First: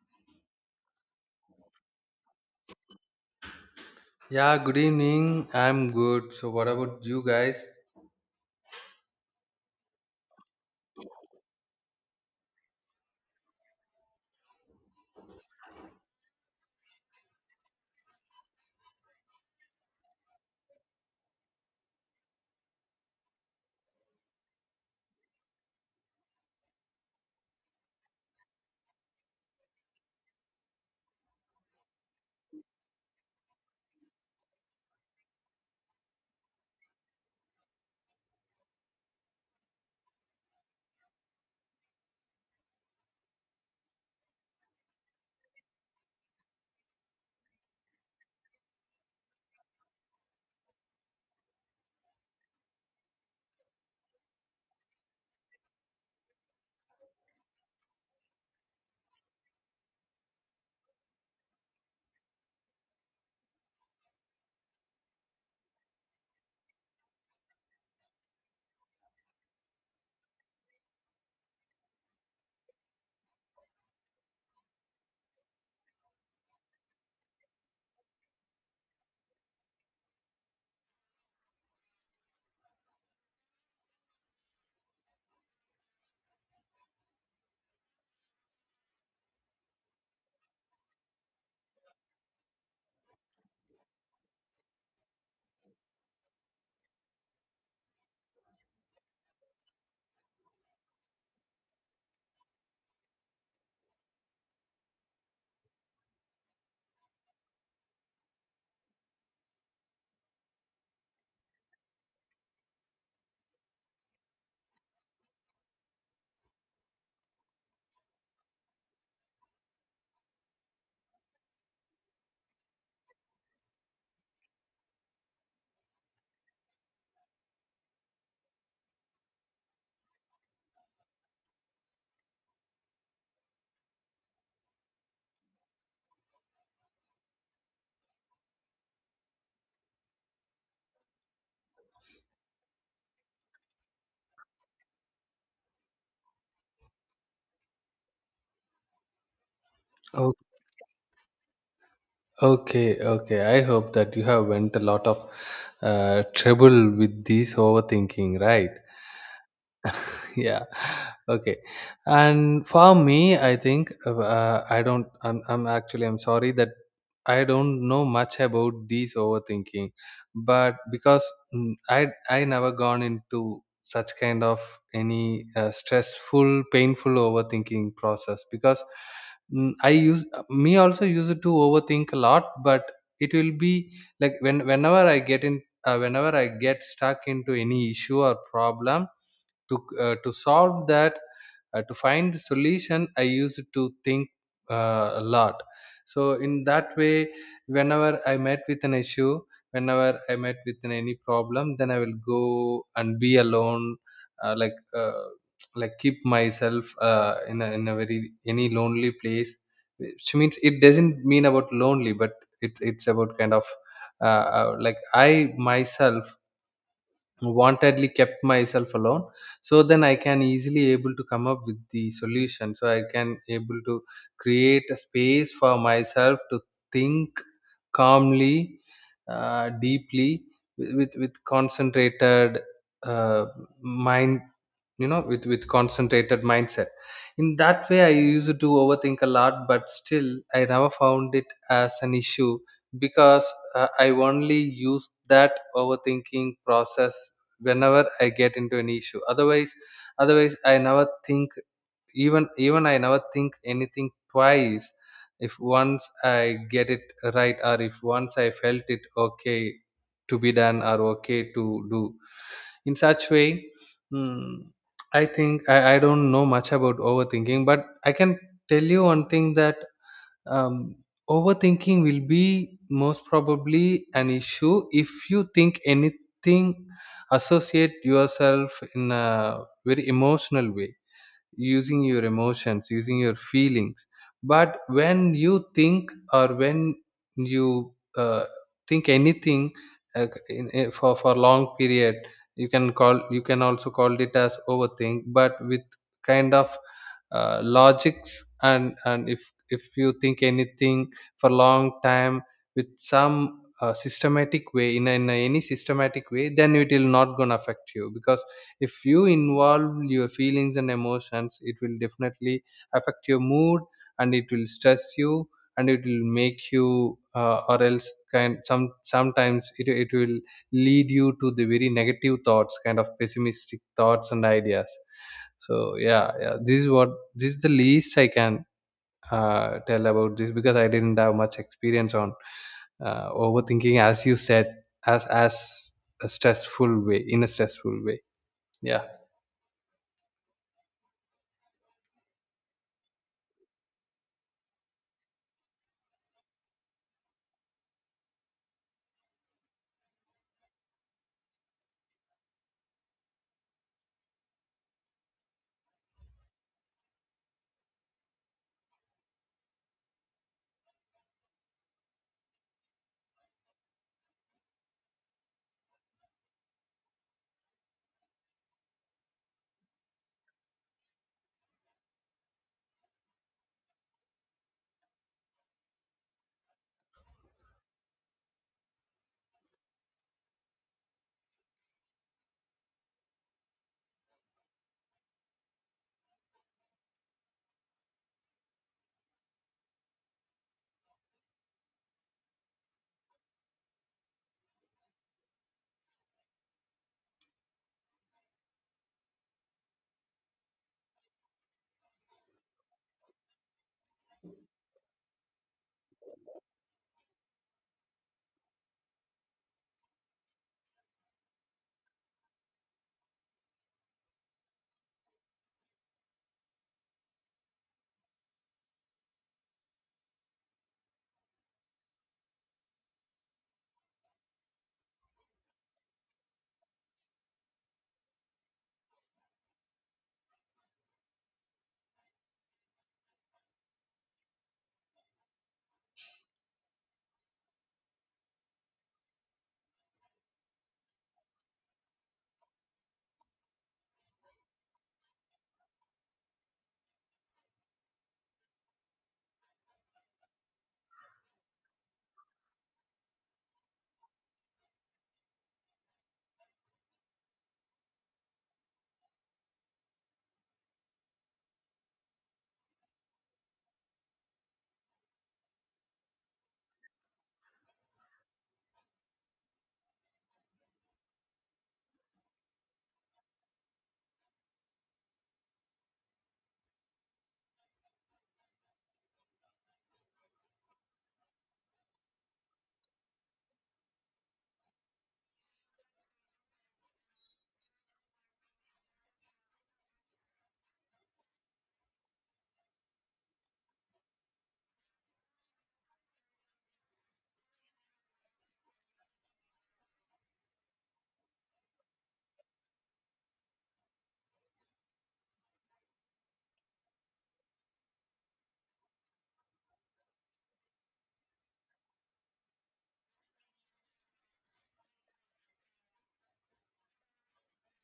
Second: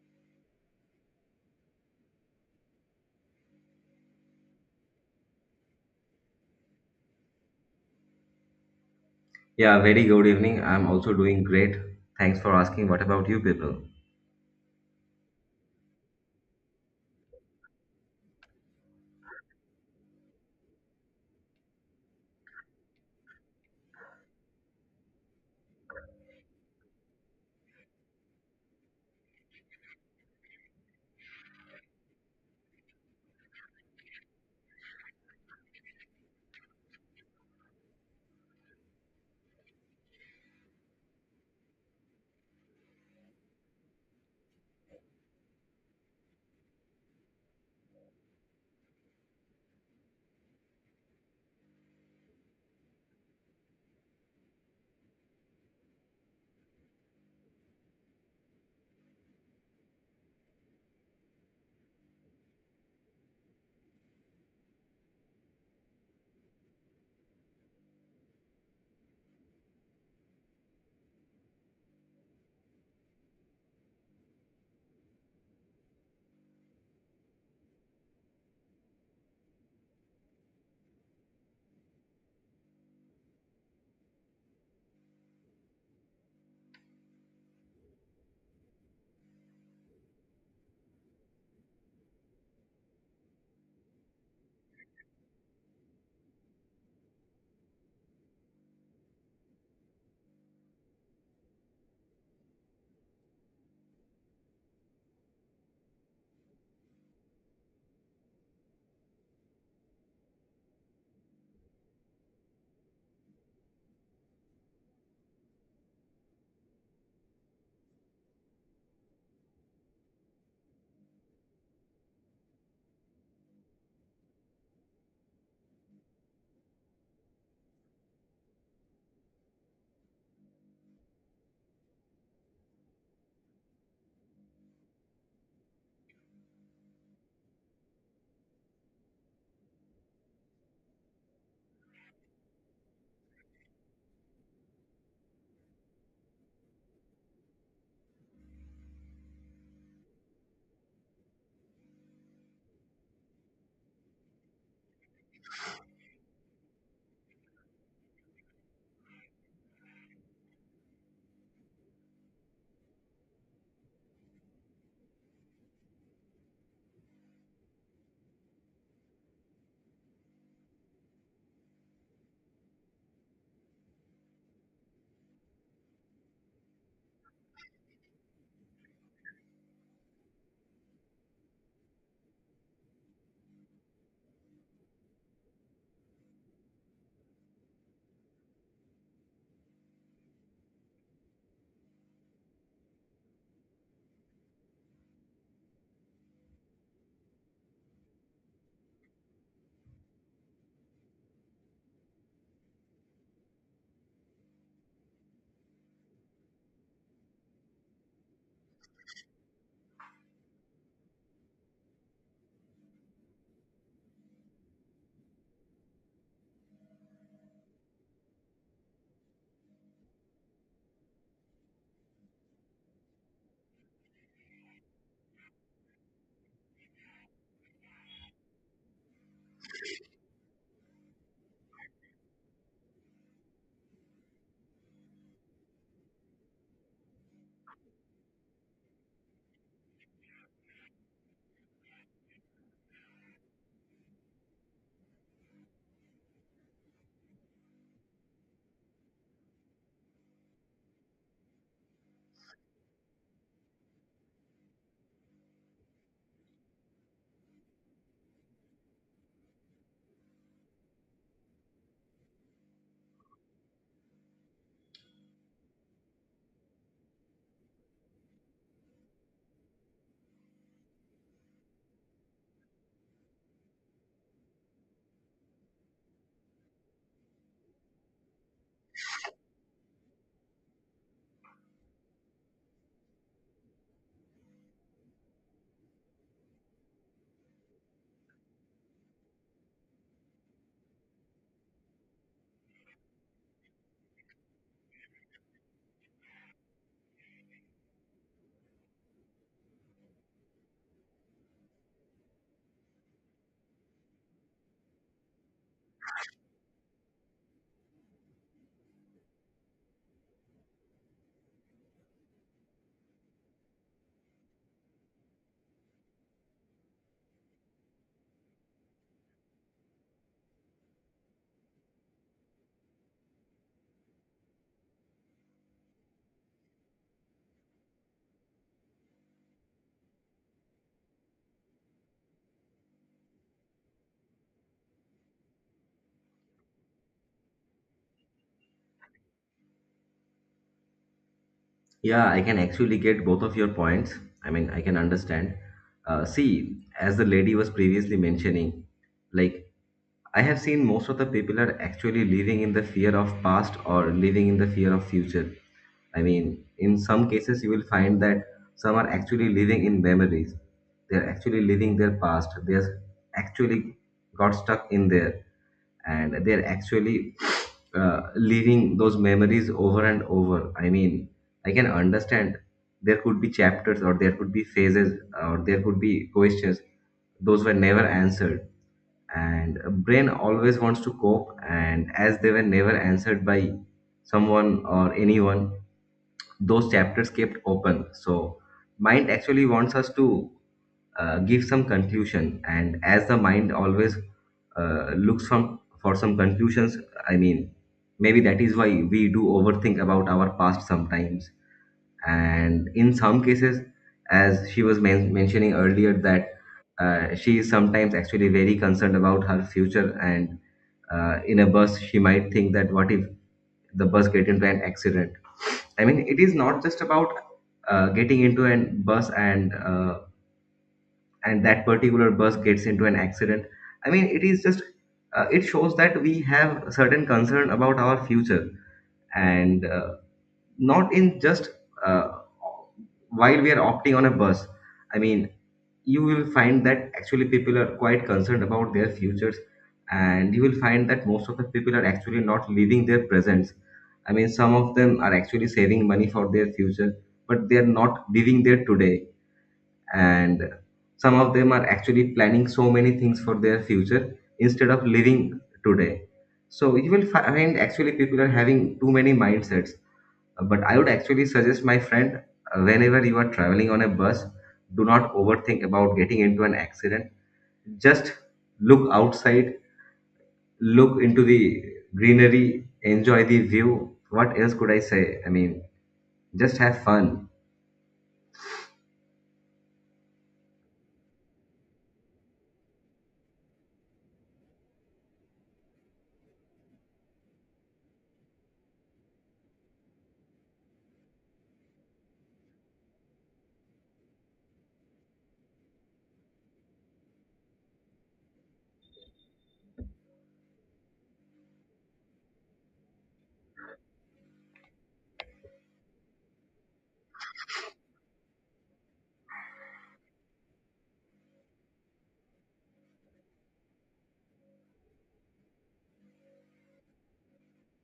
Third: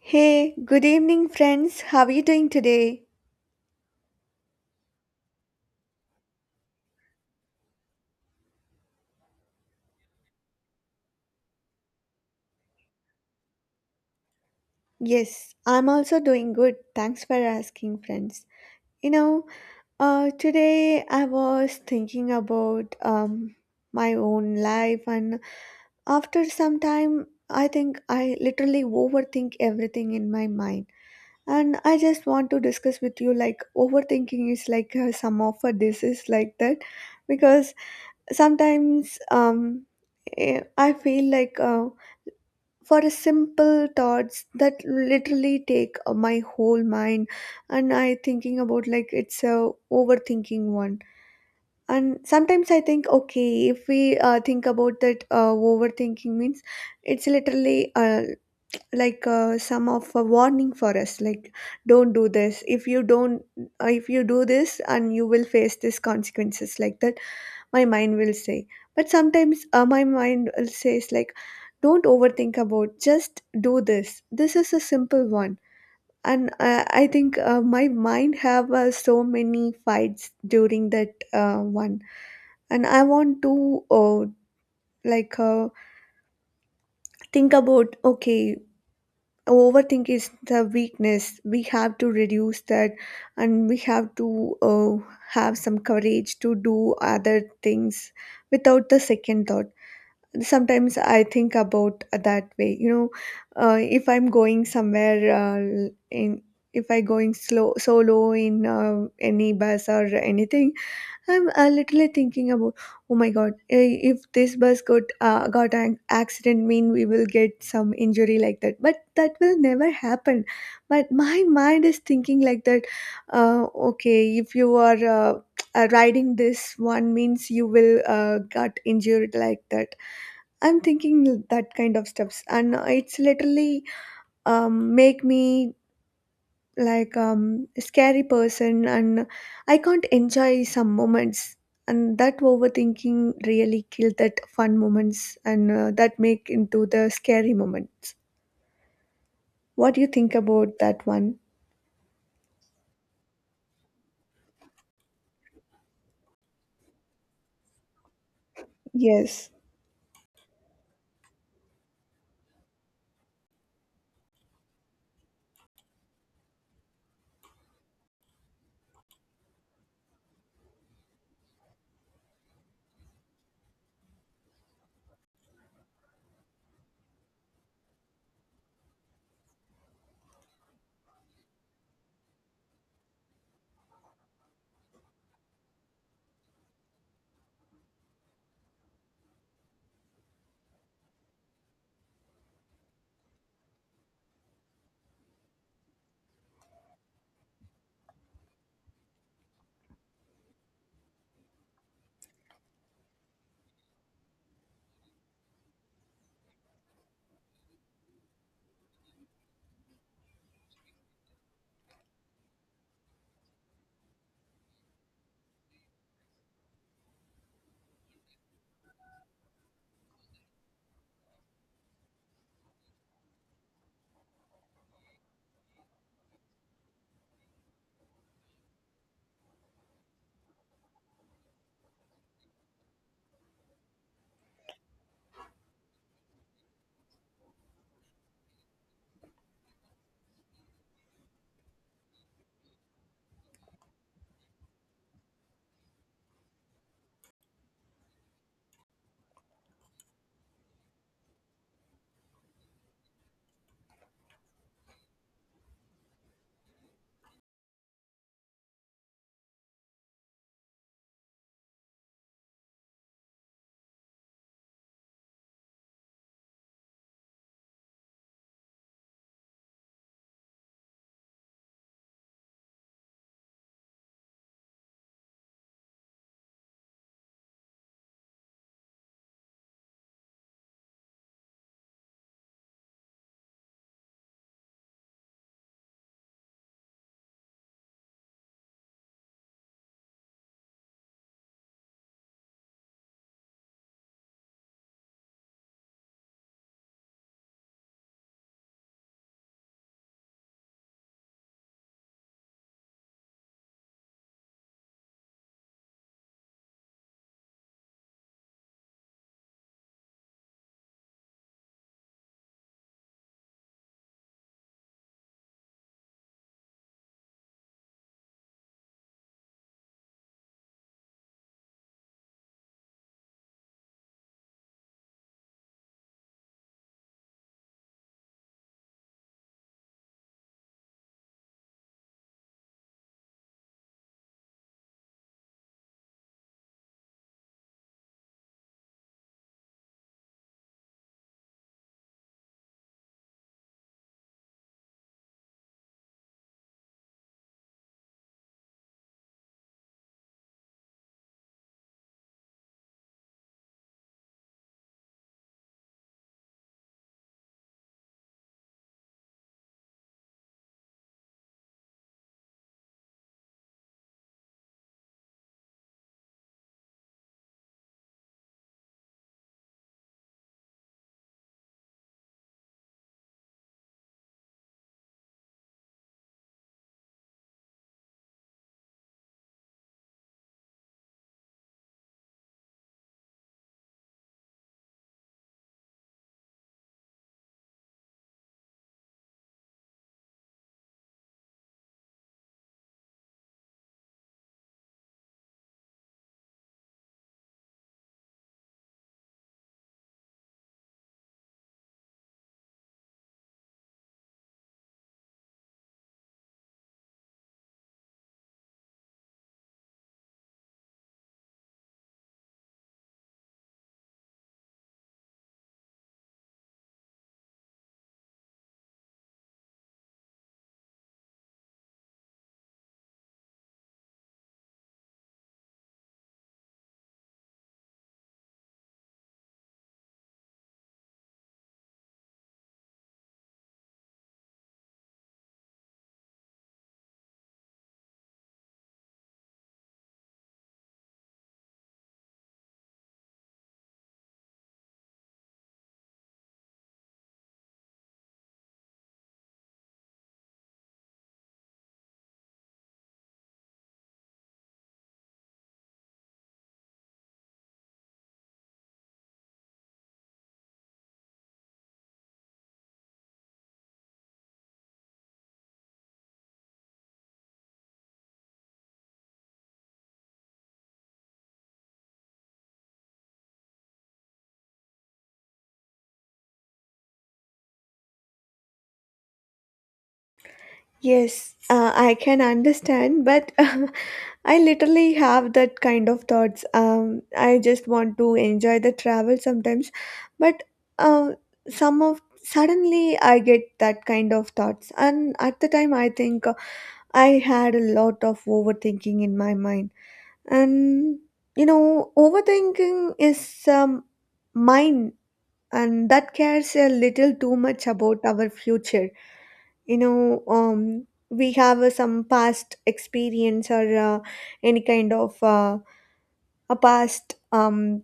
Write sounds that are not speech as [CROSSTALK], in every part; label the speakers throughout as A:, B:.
A: Hey, good evening, friends. How are you doing today?
B: Yeah, good evening. I'm good. So what about you guys?
C: Yeah, very good evening. I'm also doing great. Thanks for asking. What about you people?
A: Yes, I'm also doing good. Thanks for asking, friends. You know, today I was thinking about my own life, and after some time, I think I literally overthink everything in my mind. And I just want to discuss with you like overthinking is like some of a disease like that because sometimes I feel like for a simple thoughts that literally take my whole mind, and I thinking about like it's a overthinking one. And sometimes I think okay, if we think about that, overthinking means it's literally like some of a warning for us like don't do this if you don't if you do this and you will face these consequences like that, my mind will say. But sometimes my mind will says like don't overthink about, just do this, this is a simple one. And I think my mind have so many fights during that one. And I want to like think about okay, overthink is the weakness, we have to reduce that. And we have to uh, have some courage to do other things without the second thought. Sometimes I think about that way, you know, if I'm going somewhere in if I going slow solo in any bus or anything, I'm literally thinking about oh my god, if this bus got got an accident mean we will get some injury like that, but that will never happen. But my mind is thinking like that. uh, okay, if you are riding this one means you will got injured like that. I'm thinking that kind of stuffs, and it's literally make me like a scary person, and I can't enjoy some moments. And that overthinking really kill that fun moments, and that make into the scary moments. What do you think
B: Oh,
A: about that one?
B: okay, okay. I hope that you have went a lot of trouble with this overthinking, right?
A: Yes,
B: Yeah, okay. And for me, I think I don't I'm actually I'm sorry that I don't know much about these overthinking, but because I never gone into such kind of any stressful, painful overthinking process. Because I use me also use it to overthink a lot, but it will be like when whenever I get stuck into any issue or problem, to solve that, to find the solution, I used to think a lot. So in that way, whenever I met with an issue, whenever I met with any problem, then I will go and be alone, uh, like uh, like keep myself in a very any lonely place, which means it doesn't mean about lonely, but it's about kind of like I myself wantedly kept myself alone. So then I can easily able to come up with the solution, so I can able to create a space for myself to think calmly, deeply, with with concentrated uh, mind, you know, with concentrated mindset. In that way, I used to overthink a lot, but still I never found it as an issue, because I only use that overthinking process whenever I get into an issue. Otherwise, I never think. Even I never think anything twice if once I get it right, or if once I felt it okay to be done, or okay to do. In such way, I think I don't know much about overthinking, but I can tell you one thing that um, overthinking will be most probably an issue if you think anything, associate yourself in a very emotional way, using your emotions, using your feelings. But when you think, or when you think anything for long period, you can call, you can also call it as overthink, but with kind of logics. And if you think anything for long time with some systematic way in any systematic way, then it will not gonna affect you. Because if you involve your feelings and emotions, it will definitely affect your mood, and it will stress you, and it will make you or else kind, some sometimes it will lead you to the very negative thoughts, kind of pessimistic thoughts and ideas. So yeah, yeah, this is what, this is the least I can tell about this, because I didn't have much experience on overthinking, as you said, as a stressful way, in a stressful way. Yeah.
C: Yeah, I can actually get both of your points. I mean, I can understand. See, as the lady was previously mentioning, like I have seen most of the people are actually living in the fear of past or living in the fear of future. I mean, in some cases, you will find that some are actually living in memories. They're actually living their past. They're actually got stuck in there and they're actually living those memories over and over. I mean, I can understand there could be chapters, or there could be phases, or there could be questions. Those were never answered, and a brain always wants to cope. And as they were never answered by someone or anyone, those chapters kept open. So mind actually wants us to give some conclusion, and as the mind always looks from for some conclusions. I mean, maybe that is why we do overthink about our past sometimes. And in some cases, as she was mentioning earlier that she is sometimes actually very concerned about her future, and in a bus she might think that what if the bus get into an accident. I mean, it is not just about getting into a bus and that particular bus gets into an accident. I mean, it is just it shows that we have certain concern about our future, and not in just uh, while we are opting on a bus. I mean, you will find that actually people are quite concerned about their futures, and you will find that most of the people are actually not living their presents. I mean, some of them are actually saving money for their future, but they are not living their today. And some of them are actually planning so many things for their future instead of living today. So you will find actually people are having too many mindsets. But I would actually suggest, my friend, whenever you are traveling on a bus, do not overthink about getting into an accident. Just look outside, look into the greenery, enjoy the view. What else could I say? I mean, just have fun.
A: yes, I can understand, but [LAUGHS] I literally have that kind of thoughts. I just want to enjoy the travel sometimes, but uh, some of suddenly I get that kind of thoughts, and at the time I think I had a lot of overthinking in my mind. And you know, overthinking is mine, and that cares a little too much about our future. You know, we have some past experience or any kind of. Past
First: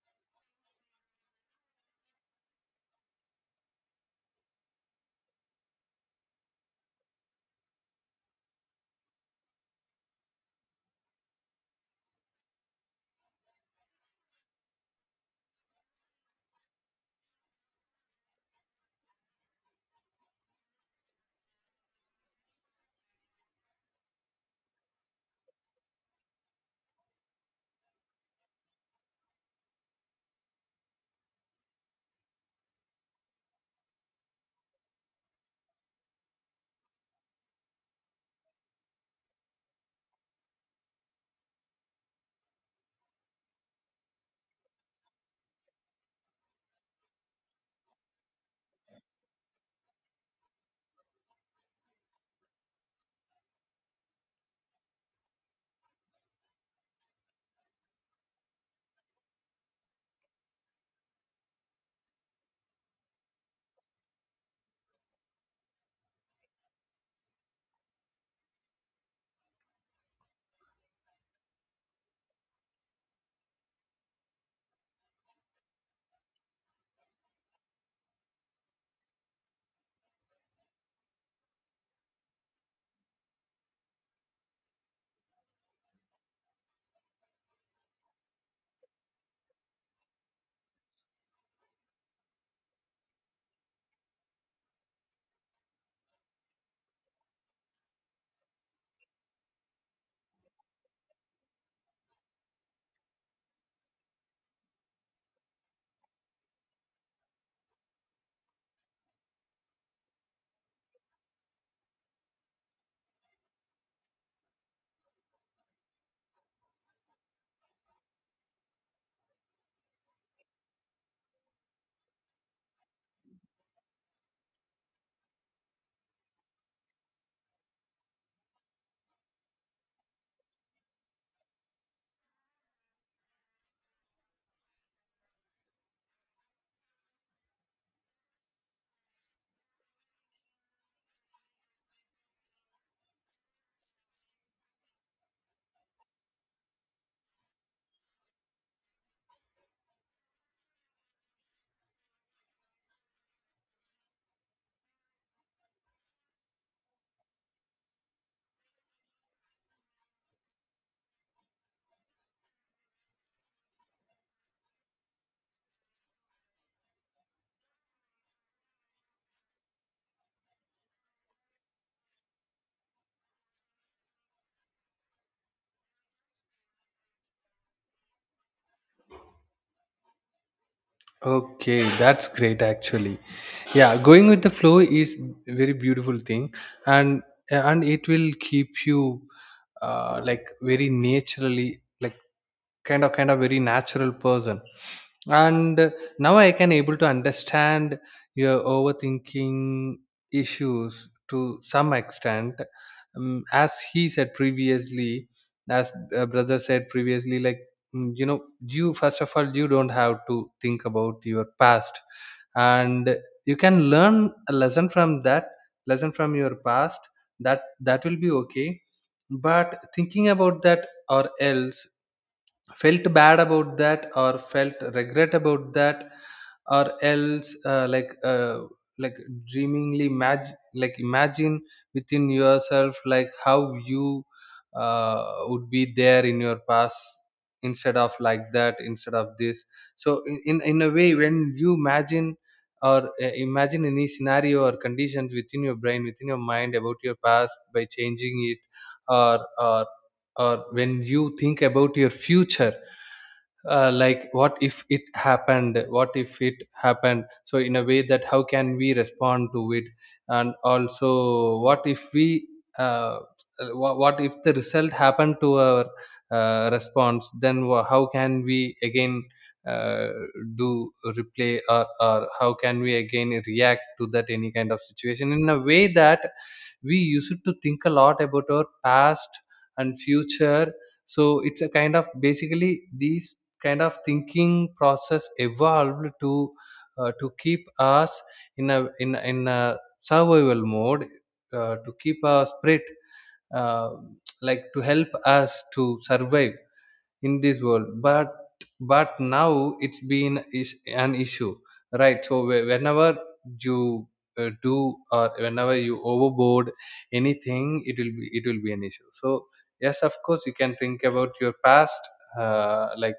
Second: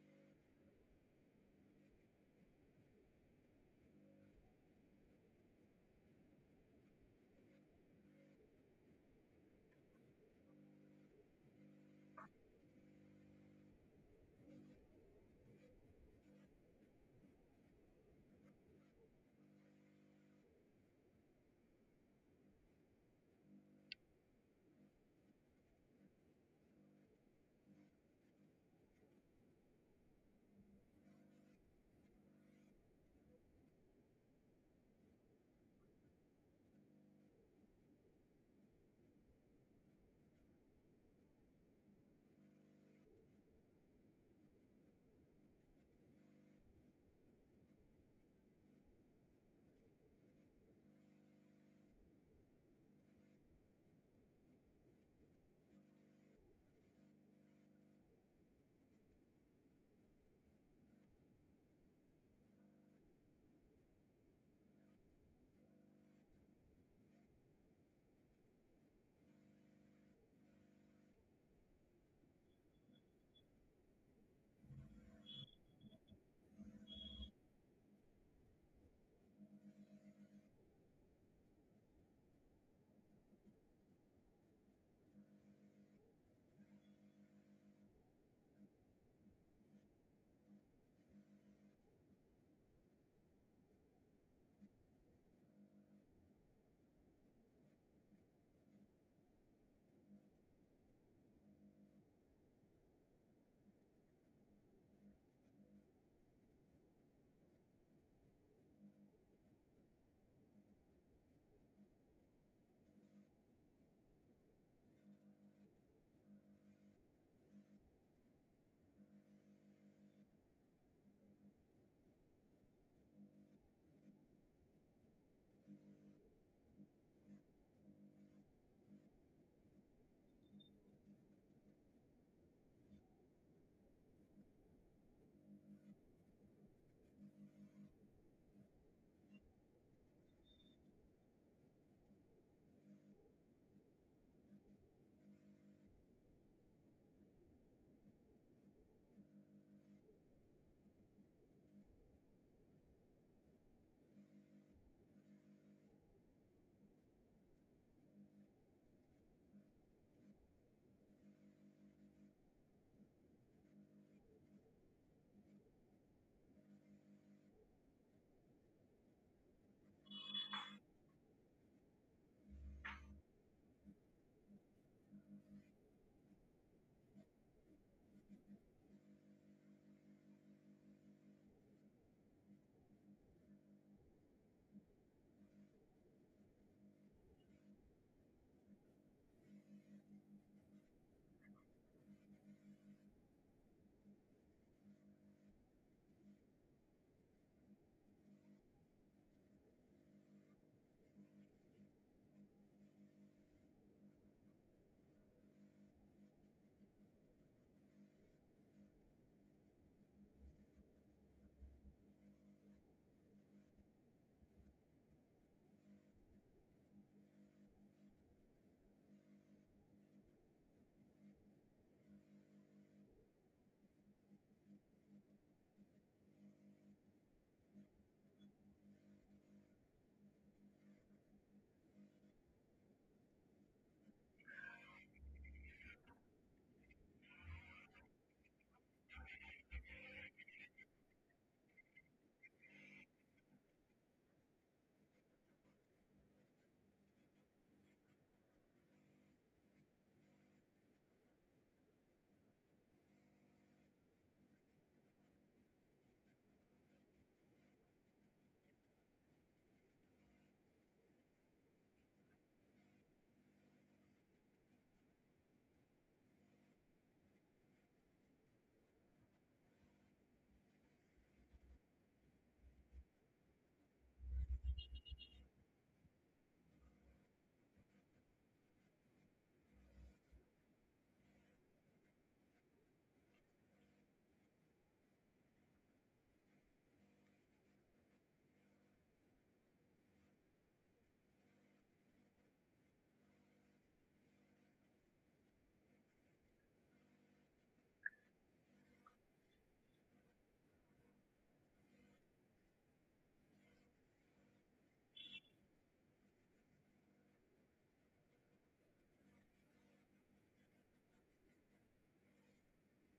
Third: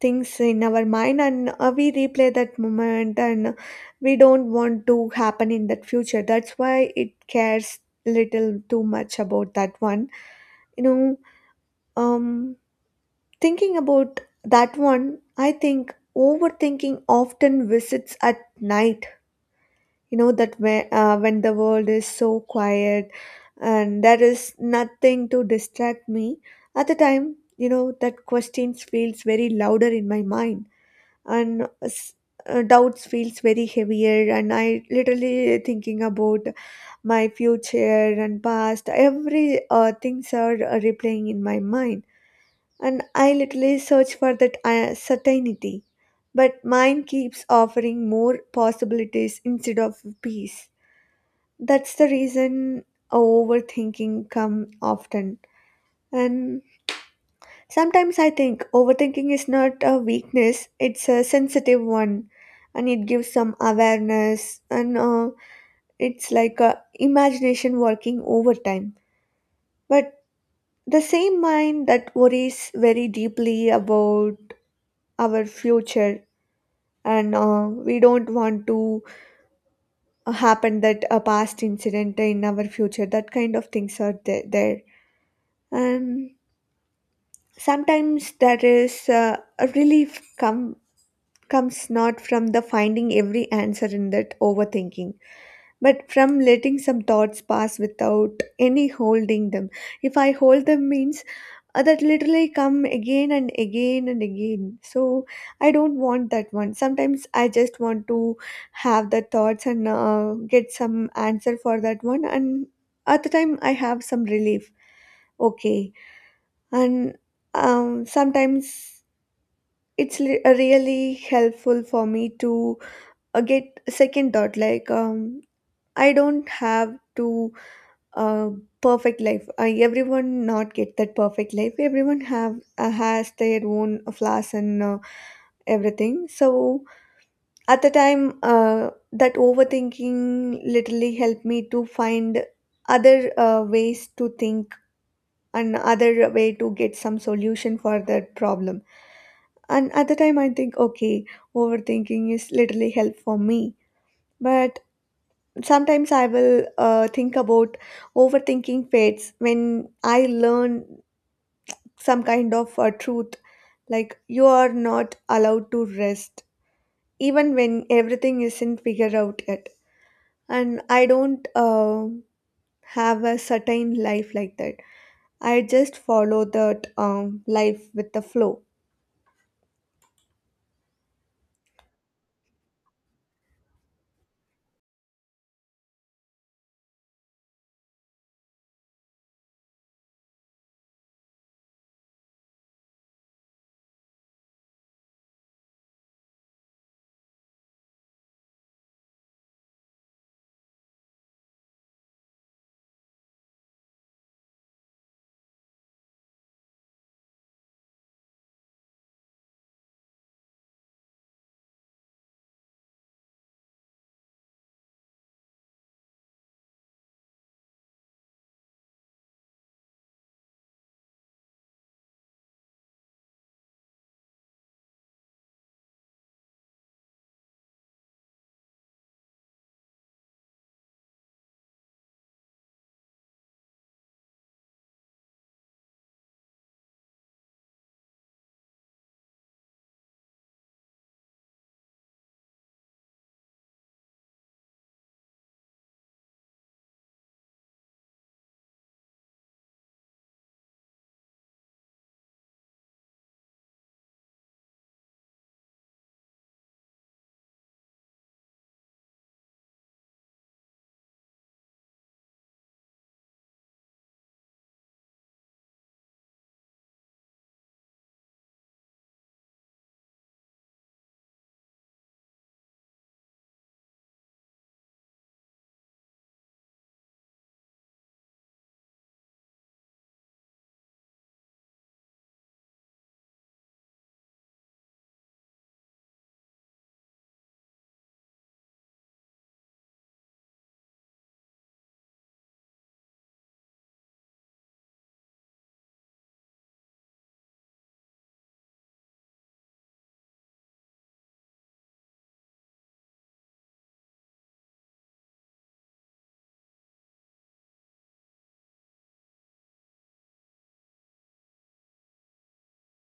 A: things in our mind, and we replay that moment, and we don't want to happen in that future, that's why it cares little too much about that one, you know. Um, thinking about that one, I think overthinking often visits at night, you know, that when the world is so quiet and there is nothing to distract me, at the time you know that questions feels very louder in my mind, and s- doubts feels very heavier, and I literally thinking about my future and past, every things are replaying in my mind. And I literally search for that certainty, but mine keeps offering more possibilities instead of peace. That's the reason overthinking come often. And sometimes I think overthinking is not a weakness, it's a sensitive one, and it gives some awareness, and it's like a imagination working overtime. But the same mind that worries very deeply about our future, and we don't want to happen that a past incident in our future, that kind of things are there, there. And sometimes that is a relief comes not from the finding every answer in that overthinking, but from letting some thoughts pass without any holding them. If I hold them means that literally come again and again and again. So I don't want that one, sometimes I just want to have the thoughts and get some answer for that one, and at the time I have some relief. Okay. And sometimes really helpful for me to get a second thought, like I don't have to uh, perfect life, I, everyone not get that perfect life, everyone have has their own flaws, and everything. So at the time that overthinking literally helped me to find other ways to think, another way to get some solution for that problem. And at the time I think okay, overthinking is literally help for me. But sometimes I will think about overthinking fades when I learn some kind of truth, like you are not allowed to rest even when everything isn't figured out yet. And I don't have a certain life like that, I just follow that, life with the flow.
B: Okay, that's great actually. Yeah, going with the flow is very beautiful thing, and it will keep you like very naturally, like kind of very natural person. And now I can able to understand your overthinking issues to some extent. As he said previously, as brother said previously, like you know, you, first of all, you don't have to think about your past, and you can learn a lesson from that, lesson from your past. That that will be okay. But thinking about that, or else felt bad about that, or felt regret about that, or else like dreamingly imagine, like imagine within yourself like how you uh, would be there in your past, instead of like that, instead of this. So in a way, when you imagine, or imagine any scenario or conditions within your brain, within your mind, about your past by changing it, or or when you think about your future, like what if it happened, what if it happened. So in a way that how can we respond to it. And also what if we uh, what if the result happened to our response, then how can we again uh, do replay, or how can we again react to that, any kind of situation. In a way that we used to think a lot about our past and future. So it's a kind of, basically these kind of thinking process evolved to keep us in a survival mode, to keep our spirit uh, like to help us to survive in this world. But now it's been is an issue, right? So whenever you do, or whenever you overboard anything, it will be, it will be an issue. So yes, of course you can think about your past, like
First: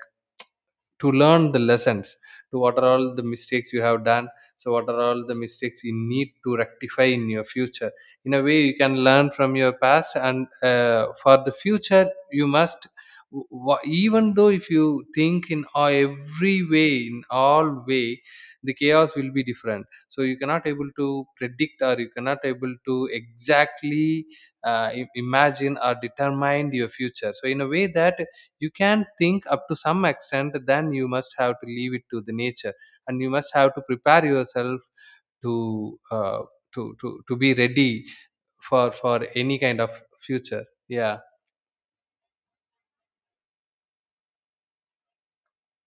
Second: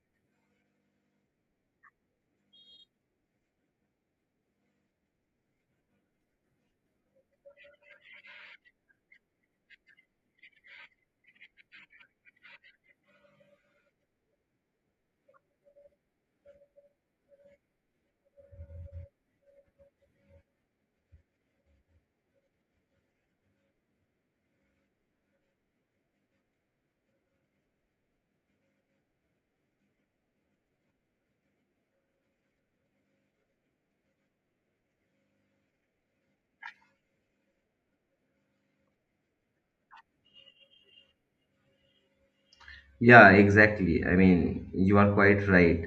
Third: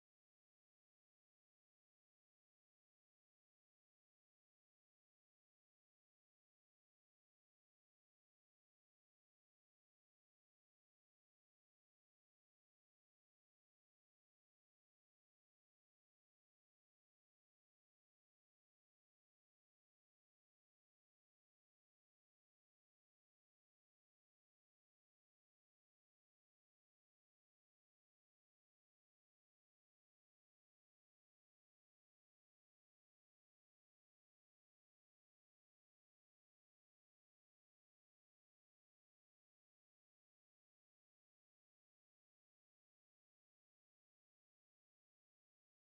B: to learn the lessons, to what are all the mistakes you have done, so what are all the mistakes you need to rectify in your future. In a way, you can learn from your past. And for the future, you must, even though if you think in a- every way, in all way, the chaos will be different. So you cannot able to predict, or you cannot able to exactly imagine or determine your future. So in a way that you can think up to some extent, then you must have to leave it to the nature, and you must have to prepare yourself to uh, to, to be ready for any kind of future. Yeah.
C: Yeah, exactly. I mean, you are quite right.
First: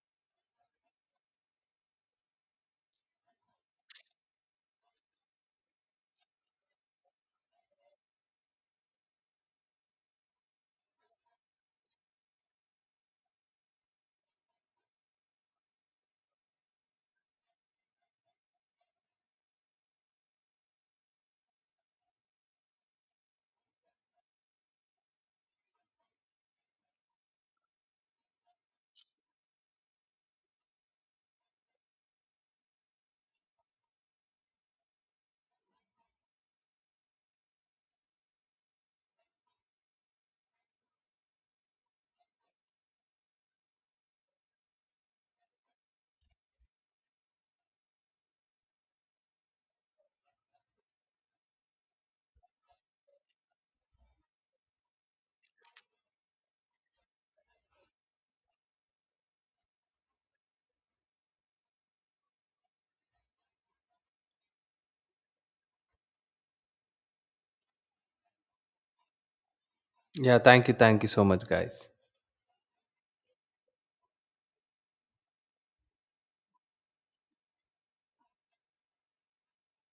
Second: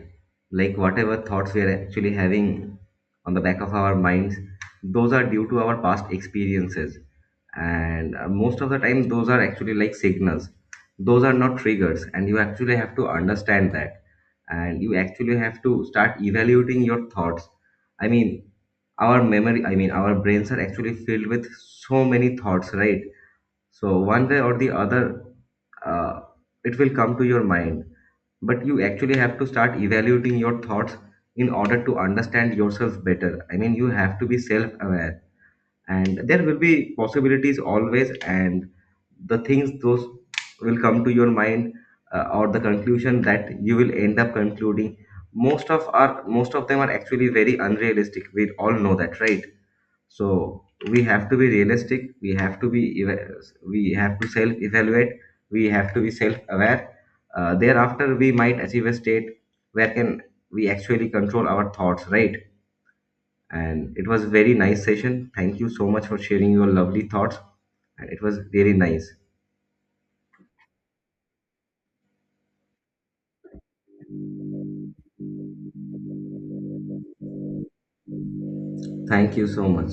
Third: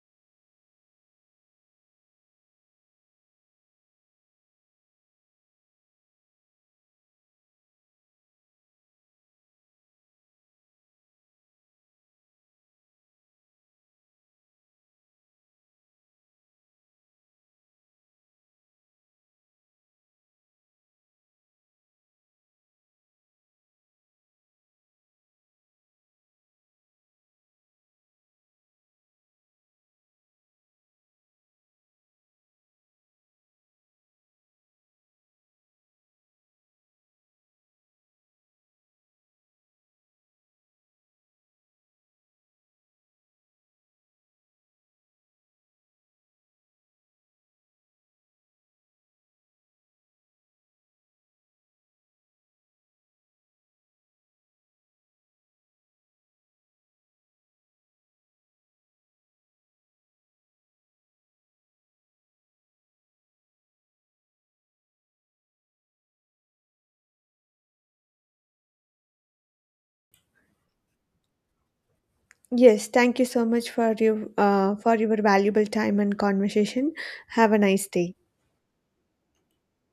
C: Like, whatever thoughts we are actually having on the back of our minds, those are due to our past experiences. And most of the time, those are actually like signals. Those are not triggers. And you actually have to understand that. And you actually have to start evaluating your thoughts. I mean, our memory, I mean, our brains are actually filled with so many thoughts, right? So one day or the other, uh, it will come to your mind. But you actually have to start evaluating your thoughts in order to understand yourself better. I mean, you have to be self aware, and there will be possibilities always, and the things those will come to your mind, or the conclusion that you will end up concluding, most of them are actually very unrealistic. We all know that, right? So we have to be realistic, we have to be we have to self evaluate, we have to be self aware. Thereafter we might achieve a state where can we actually control our thoughts, right? And it was very nice session. Thank you so much for sharing your lovely thoughts, and it was really nice.
B: Yeah, thank you, thank you so much, guys.
A: Yes, thank you so much for your valuable time and conversation. Have a nice day.
C: Thank you so much.